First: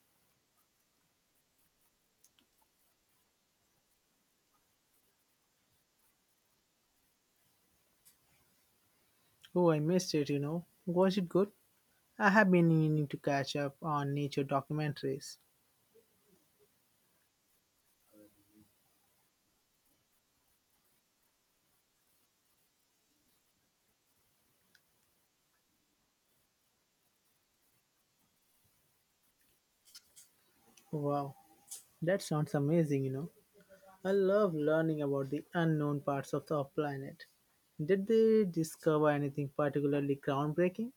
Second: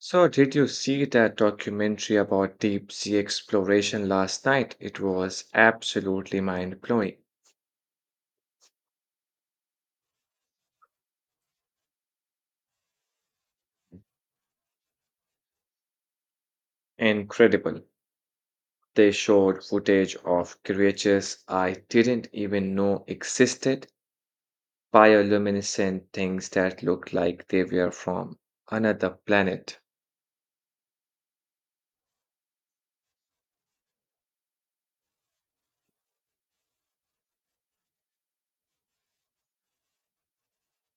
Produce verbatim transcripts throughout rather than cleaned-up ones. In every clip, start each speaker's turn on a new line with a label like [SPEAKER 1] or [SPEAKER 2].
[SPEAKER 1] So, did you see that documentary about deep sea exploration last night? It was absolutely mind-blowing.
[SPEAKER 2] Oh, I missed it, you know. Was it good? I have been meaning to catch up on nature documentaries.
[SPEAKER 1] Incredible. They showed footage of creatures I didn't even know existed, bioluminescent things that looked like they were from another planet.
[SPEAKER 2] Wow, that sounds amazing, you know. I love learning about the unknown parts of the planet. Did they discover anything particularly groundbreaking?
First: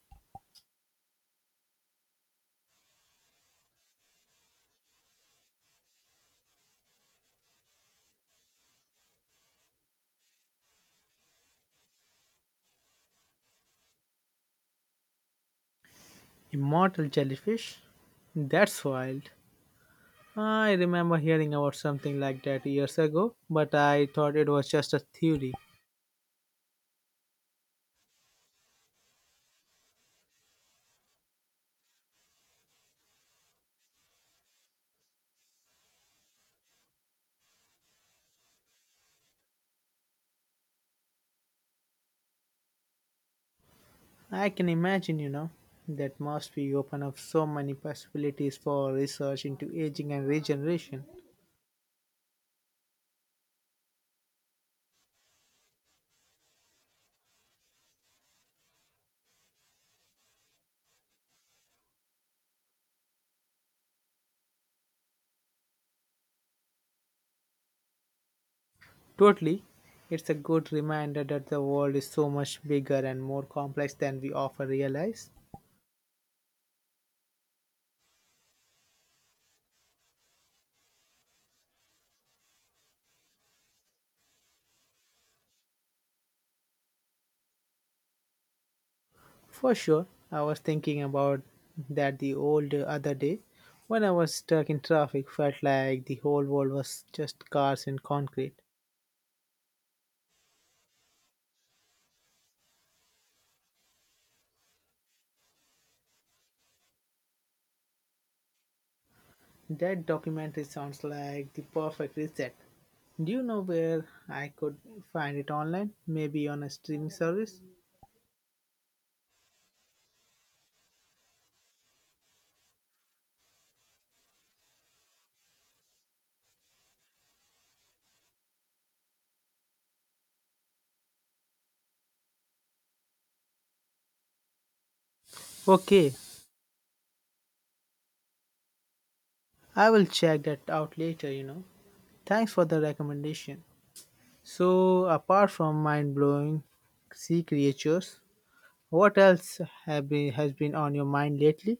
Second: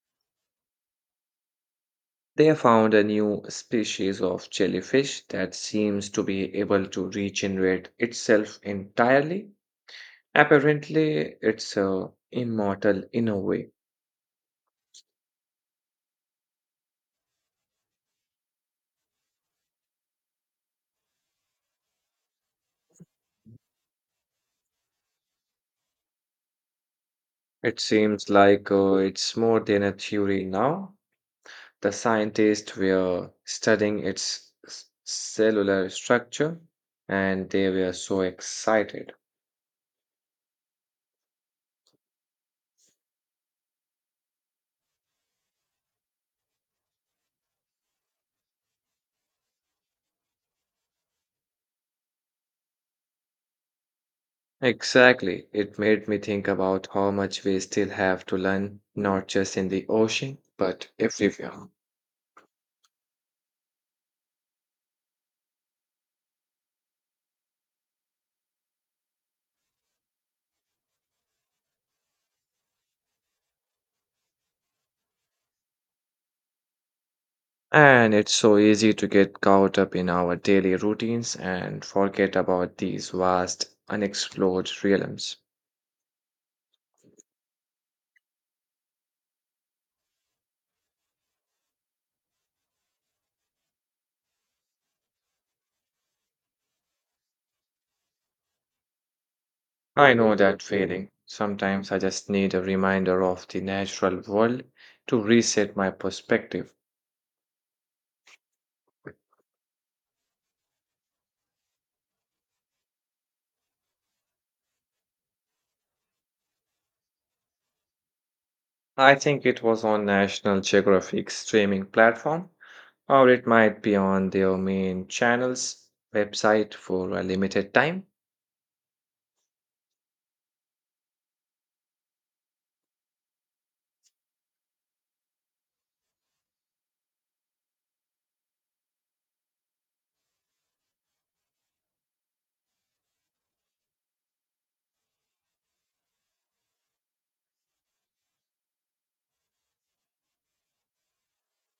[SPEAKER 1] They found a new species of jellyfish that seems to be able to regenerate itself entirely. Apparently, it's uh, immortal in a way.
[SPEAKER 2] Immortal jellyfish? That's wild. I remember hearing about something like that years ago, but I thought it was just a theory.
[SPEAKER 1] It seems like uh, it's more than a theory now. The scientists were studying its s- cellular structure and they were so excited.
[SPEAKER 2] I can imagine, you know, that must be open up so many possibilities for research into aging and regeneration.
[SPEAKER 1] Exactly. It made me think about how much we still have to learn, not just in the ocean, but everywhere.
[SPEAKER 2] Totally. It's a good reminder that the world is so much bigger and more complex than we often realize.
[SPEAKER 1] And it's so easy to get caught up in our daily routines and forget about these vast, unexplored realms.
[SPEAKER 2] For sure, I was thinking about that the old other day when I was stuck in traffic felt like the whole world was just cars and concrete.
[SPEAKER 1] I know that feeling. Sometimes I just need a reminder of the natural world to reset my perspective.
[SPEAKER 2] That documentary sounds like the perfect reset. Do you know where I could find it online? Maybe on a streaming service?
[SPEAKER 1] I think it was on National Geographic streaming platform, or it might be on their main channel's website for a limited time.
[SPEAKER 2] Okay, I will check that out later, you know. Thanks for the recommendation. So, apart from mind blowing sea creatures, what else have been, has been on your mind lately?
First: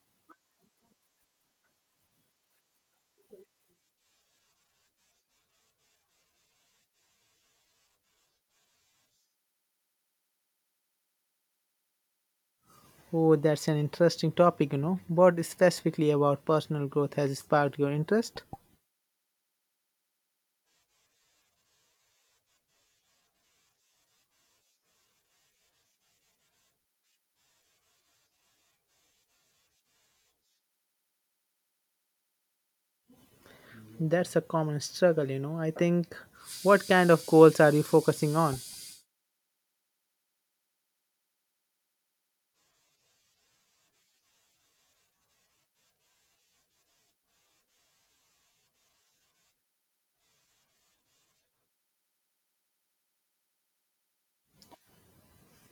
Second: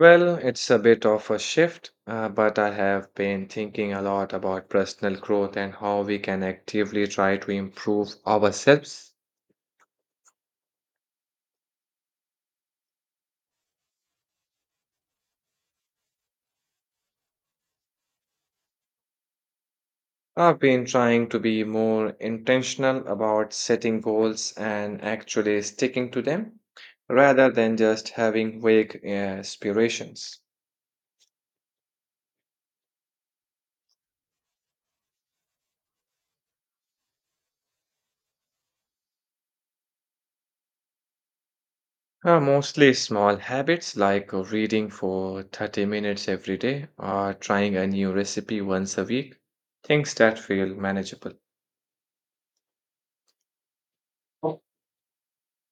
[SPEAKER 1] Well, it's a bit of a shift, uh, but I have been thinking a lot about personal growth and how we can actively try to improve ourselves.
[SPEAKER 2] Oh, that's an interesting topic, you know. What specifically about personal growth has sparked your interest?
[SPEAKER 1] I've been trying to be more intentional about setting goals and actually sticking to them rather than just having vague uh, aspirations.
[SPEAKER 2] That's a common struggle, you know. I think what kind of goals are you focusing on?
[SPEAKER 1] Uh, mostly small habits like uh, reading for thirty minutes every day or trying a new recipe once a week, things that feel manageable. Oh.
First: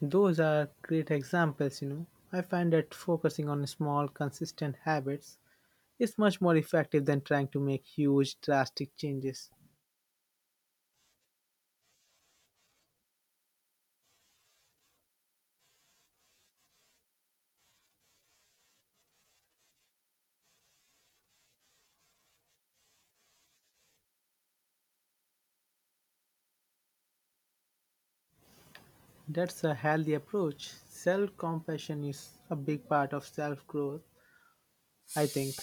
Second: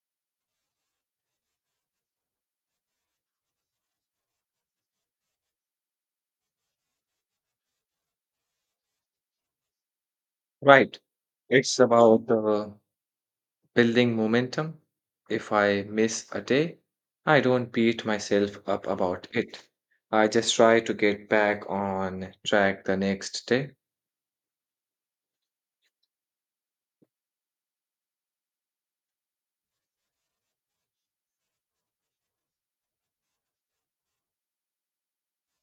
[SPEAKER 2] Those are great examples, you know. I find that focusing on small, consistent habits is much more effective than trying to make huge, drastic changes.
[SPEAKER 1] Right. It's about uh, building momentum. If I miss a day, I don't beat myself up about it. I just try to get back on track the next day.
[SPEAKER 2] That's a healthy approach. Self compassion is a big part of self growth, I think.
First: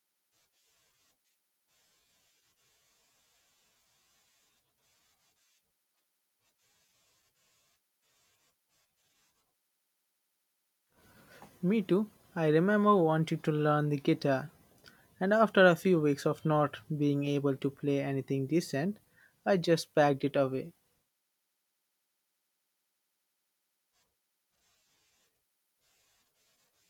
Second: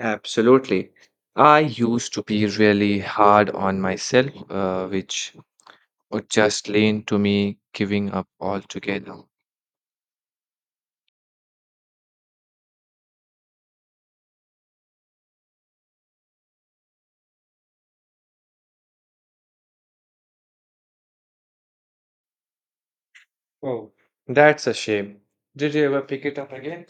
[SPEAKER 1] Absolutely. I used to be really hard on myself, uh, which would just lean to me giving up altogether.
[SPEAKER 2] Me too. I remember wanting to learn the guitar, and after a few weeks of not being able to play anything decent, I just packed it away.
[SPEAKER 1] Oh, that's a shame. Did you ever pick it up again?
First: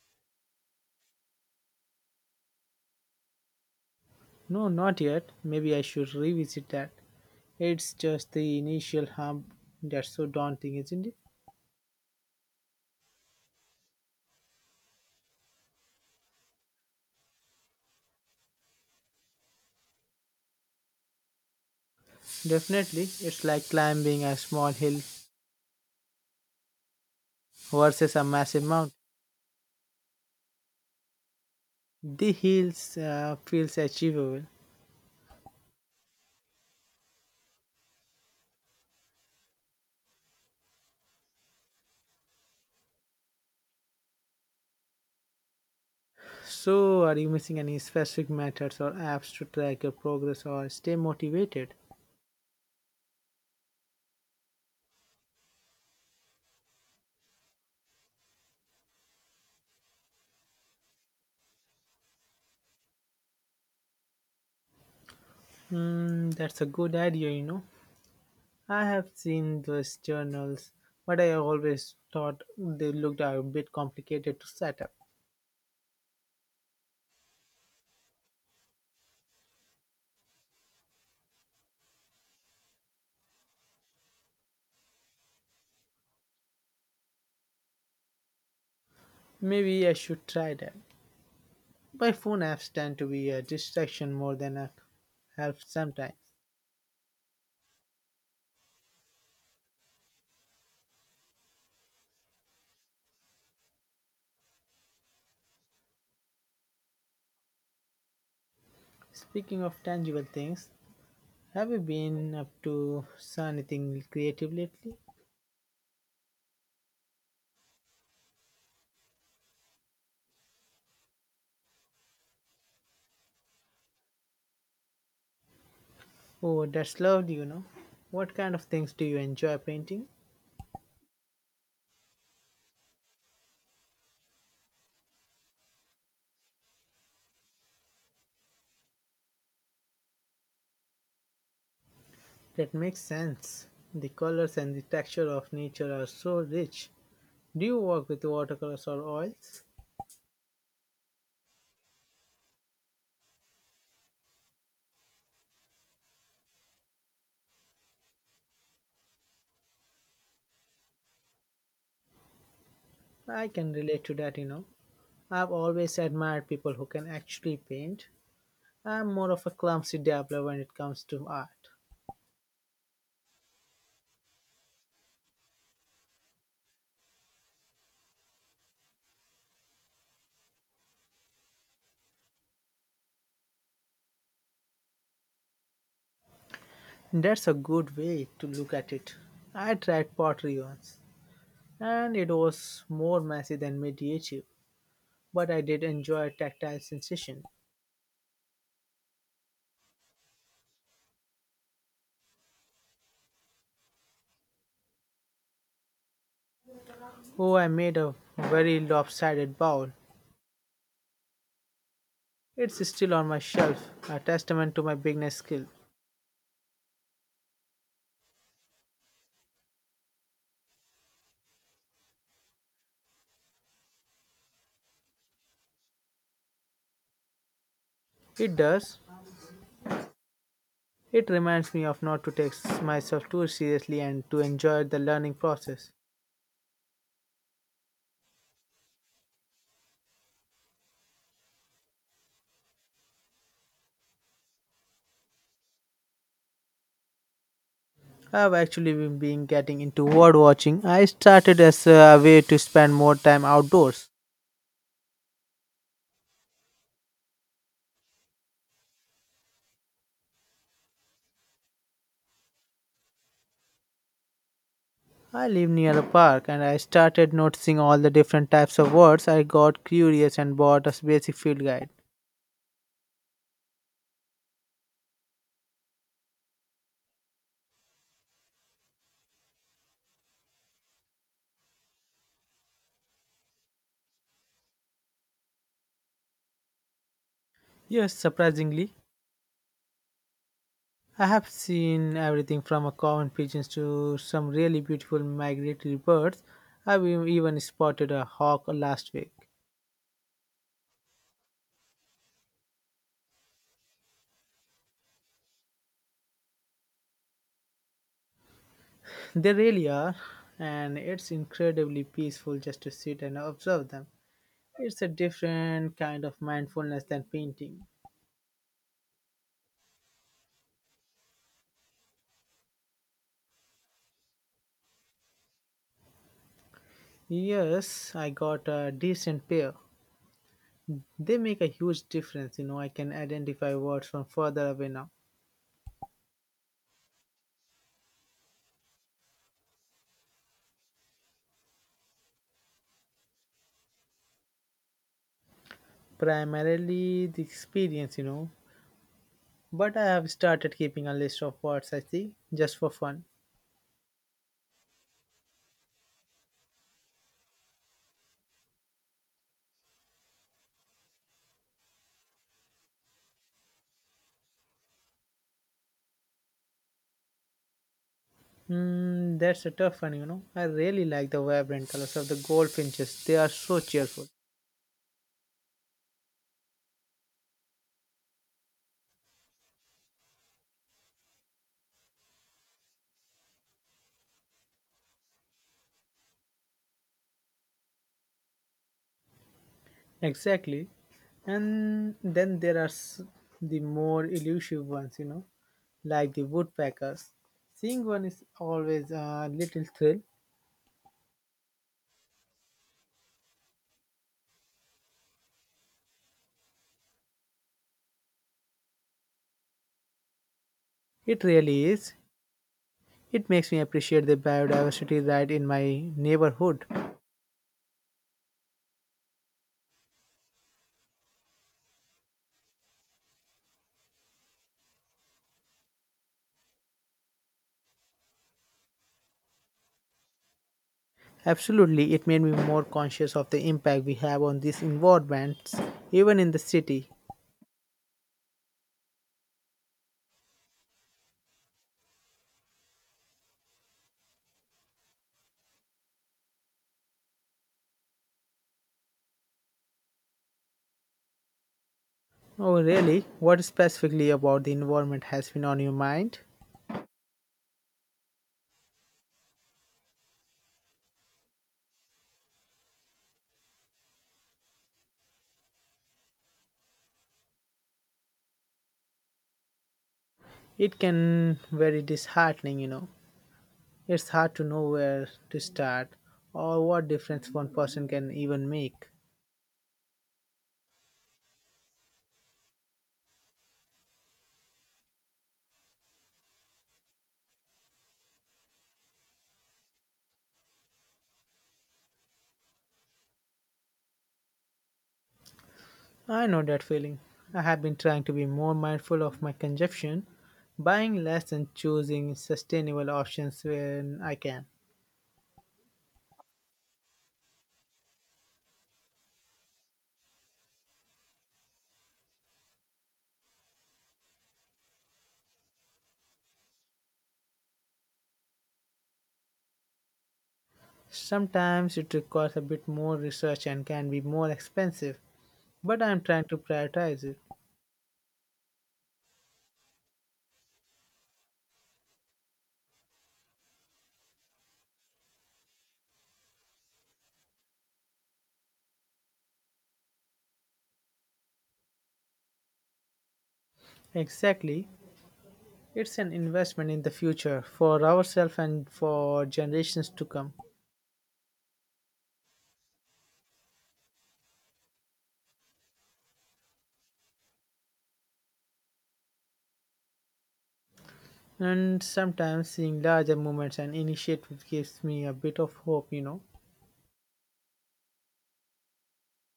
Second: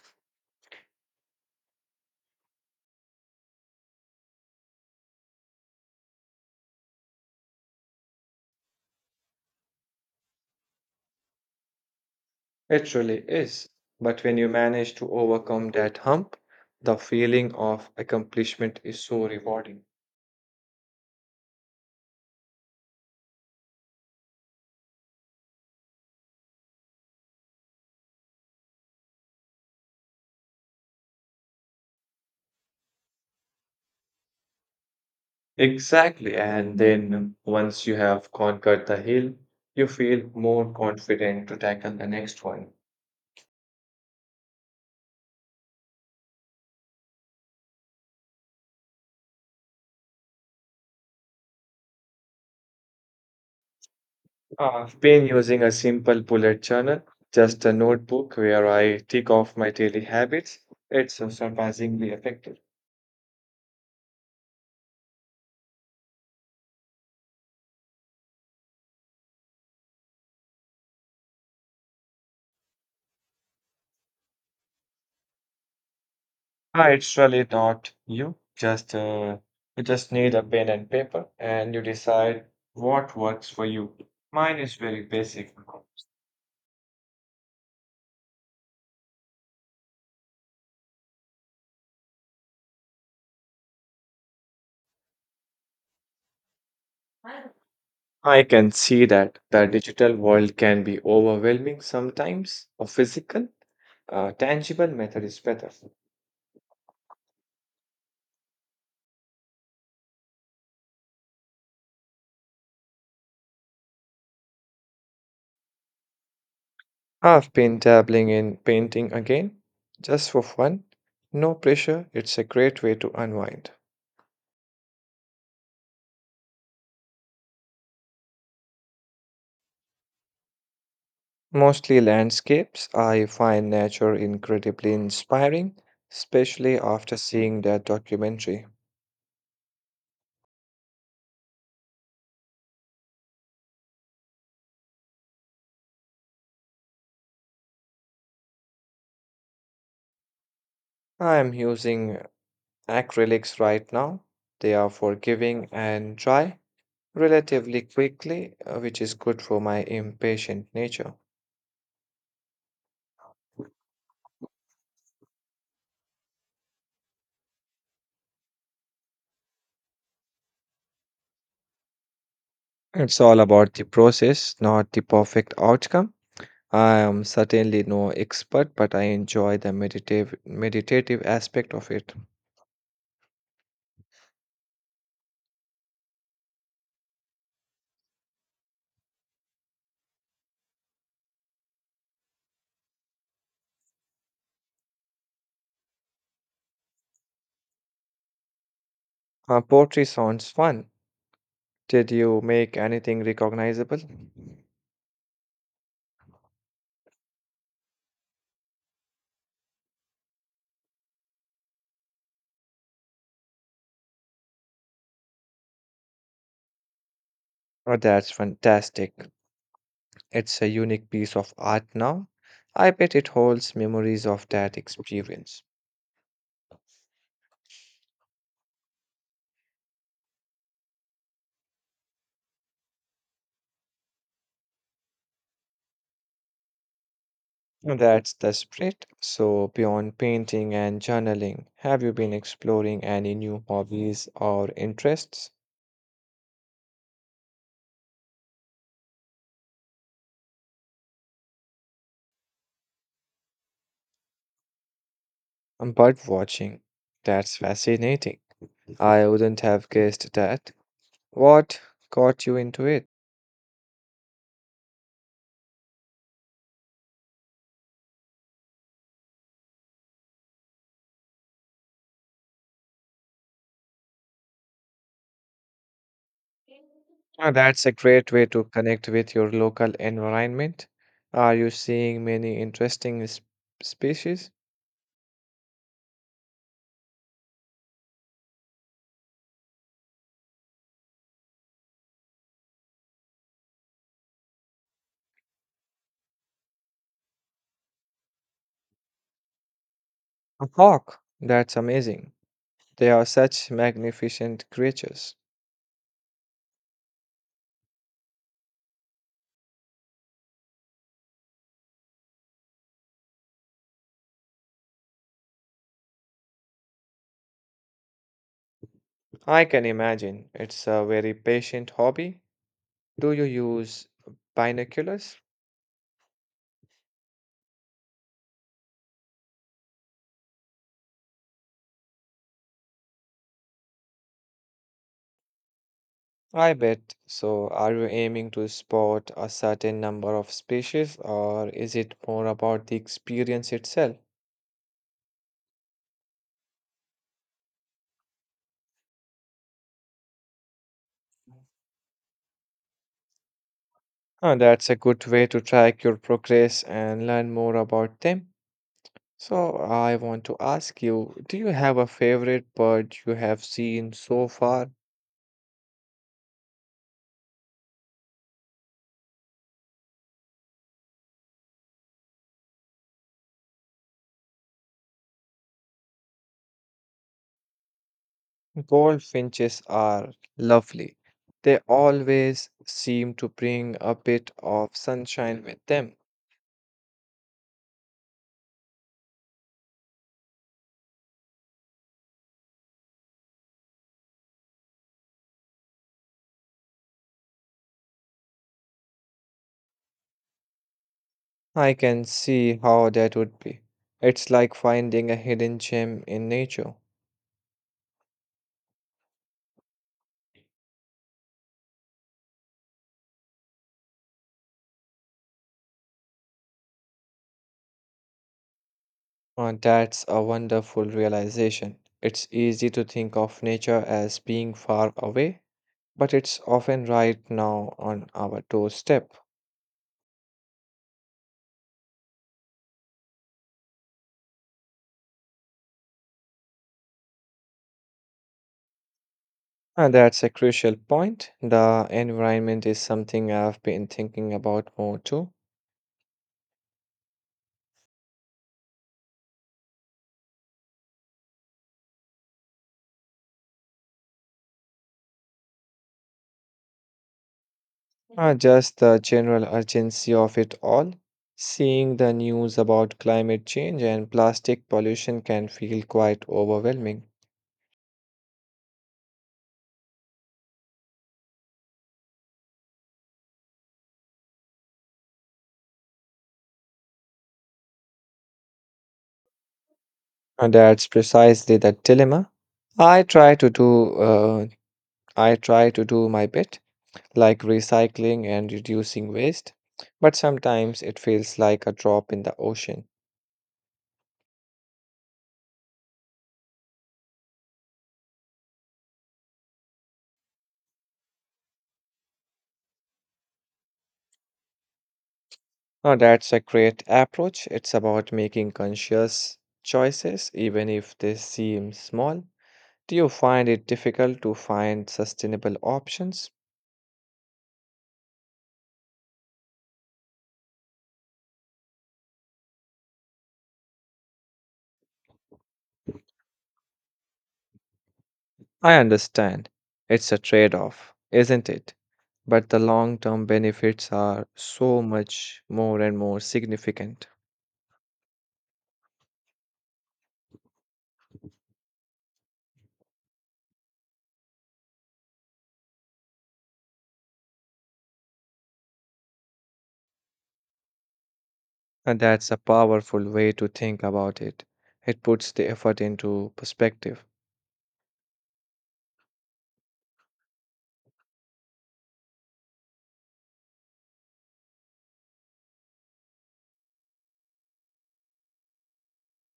[SPEAKER 2] No, not yet. Maybe I should revisit that. It's just the initial hump that's so daunting, isn't it?
[SPEAKER 1] It really is. But when you manage to overcome that hump, the feeling of accomplishment is so rewarding.
[SPEAKER 2] Definitely, it's like climbing a small hill versus a massive mountain. The hills uh, feels achievable.
[SPEAKER 1] Exactly. And then once you have conquered the hill, you feel more confident to tackle the next one.
[SPEAKER 2] So, are you missing any specific methods or apps to track your progress or stay motivated?
[SPEAKER 1] I've been using a simple bullet journal, just a notebook where I tick off my daily habits. It's uh, surprisingly effective.
[SPEAKER 2] Hmm, that's a good idea, you know. I have seen those journals, but I always thought they looked a bit complicated to set up.
[SPEAKER 1] Ah, it's really not you. Just uh, you just need a pen and paper, and you decide what works for you. Mine is very basic.
[SPEAKER 2] Maybe I should try that. My phone apps tend to be a distraction more than a help sometimes.
[SPEAKER 1] I can see that the digital world can be overwhelming sometimes. A physical, uh, tangible method is better.
[SPEAKER 2] Speaking of tangible things, have you been up to s- anything creative lately?
[SPEAKER 1] I've been dabbling in painting again, just for fun. No pressure. It's a great way to unwind.
[SPEAKER 2] Oh, that's lovely, you know. What kind of things do you enjoy painting?
[SPEAKER 1] Mostly landscapes. I find nature incredibly inspiring, especially after seeing that documentary.
[SPEAKER 2] That makes sense. The colors and the texture of nature are so rich. Do you work with watercolors or oils?
[SPEAKER 1] I am using acrylics right now. They are forgiving and dry relatively quickly, uh, which is good for my impatient nature.
[SPEAKER 2] I can relate to that, you know. I've always admired people who can actually paint. I'm more of a clumsy dabbler when it comes to art.
[SPEAKER 1] It's all about the process, not the perfect outcome. I am certainly no expert, but I enjoy the meditative meditative aspect of it.
[SPEAKER 2] That's a good way to look at it. I tried pottery once, and it was more messy than medieval, but I did enjoy a tactile sensation.
[SPEAKER 1] Uh, poetry sounds fun. Did you make anything recognizable?
[SPEAKER 2] Oh, I made a very lopsided bowl. It's still on my shelf, a testament to my beginner skill.
[SPEAKER 1] Oh, that's fantastic. It's a unique piece of art now. I bet it holds memories of that experience.
[SPEAKER 2] It does. It reminds me of not to take myself too seriously and to enjoy the learning process.
[SPEAKER 1] That's the spirit. So, beyond painting and journaling, have you been exploring any new hobbies or interests?
[SPEAKER 2] I've actually been been getting into bird watching. I started as a way to spend more time outdoors.
[SPEAKER 1] Um, Bird watching. That's fascinating. I wouldn't have guessed that. What got you into it?
[SPEAKER 2] I live near a park and I started noticing all the different types of birds. I got curious and bought a basic field guide.
[SPEAKER 1] Ah, that's a great way to connect with your local environment. Are you seeing many interesting s- species?
[SPEAKER 2] Yes, surprisingly, I have seen everything from a common pigeons to some really beautiful migratory birds. I've e- even spotted a hawk last week.
[SPEAKER 1] A hawk. That's amazing. They are such magnificent creatures.
[SPEAKER 2] They really are, and it's incredibly peaceful just to sit and observe them. It's a different kind of mindfulness than painting.
[SPEAKER 1] I can imagine it's a very patient hobby. Do you use binoculars?
[SPEAKER 2] Yes, I got a decent pair. They make a huge difference, you know. I can identify words from further away now.
[SPEAKER 1] I bet. So, are you aiming to spot a certain number of species, or is it more about the experience itself?
[SPEAKER 2] Primarily the experience, you know. But I have started keeping a list of words I see just for fun.
[SPEAKER 1] Huh, that's a good way to track your progress and learn more about them. So, I want to ask you, do you have a favorite bird you have seen so far?
[SPEAKER 2] Hmm, that's a tough one, you know. I really like the vibrant colors of the goldfinches. They are so cheerful.
[SPEAKER 1] Goldfinches are lovely. They always seem to bring a bit of sunshine with them.
[SPEAKER 2] Exactly. And then there are s- the more elusive ones, you know, like the woodpeckers. Seeing one is always a little thrill.
[SPEAKER 1] I can see how that would be. It's like finding a hidden gem in nature.
[SPEAKER 2] It really is. It makes me appreciate the biodiversity right in my neighborhood.
[SPEAKER 1] Uh, that's a wonderful realization. It's easy to think of nature as being far away, but it's often right now on our doorstep.
[SPEAKER 2] Absolutely, it made me more conscious of the impact we have on these environments, even in the city.
[SPEAKER 1] And that's a crucial point. The environment is something I've been thinking about more too.
[SPEAKER 2] Oh, really? What specifically about the environment has been on your mind?
[SPEAKER 1] Uh, just the general urgency of it all. Seeing the news about climate change and plastic pollution can feel quite overwhelming.
[SPEAKER 2] It can very disheartening, you know. It's hard to know where to start or what difference one person can even make.
[SPEAKER 1] And that's precisely the dilemma. I try to do uh, I try to do my bit, like recycling and reducing waste, but sometimes it feels like a drop in the ocean.
[SPEAKER 2] I know that feeling. I have been trying to be more mindful of my consumption, buying less and choosing sustainable options when I can.
[SPEAKER 1] Now that's a great approach. It's about making conscious choices, even if they seem small. Do you find it difficult to find sustainable options?
[SPEAKER 2] Sometimes it requires a bit more research and can be more expensive, but I am trying to prioritize it.
[SPEAKER 1] I understand. It's a trade off, isn't it? But the long term benefits are so much more and more significant.
[SPEAKER 2] Exactly. It's an investment in the future for ourselves and for generations to come.
[SPEAKER 1] And that's a powerful way to think about it. It puts the effort into perspective.
[SPEAKER 2] And sometimes seeing larger movements and initiatives gives me a bit of hope, you know,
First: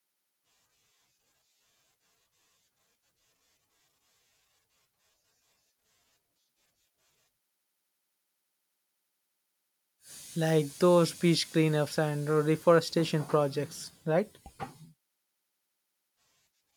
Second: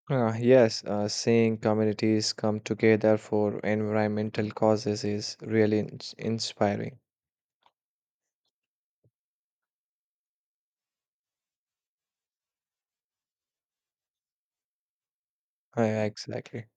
[SPEAKER 1] Uh, yes, uh, seeing communities come together for environmental causes is really ins- inspiring.
[SPEAKER 2] like those beach cleanups and reforestation projects, right?
[SPEAKER 1] Uh, exactly.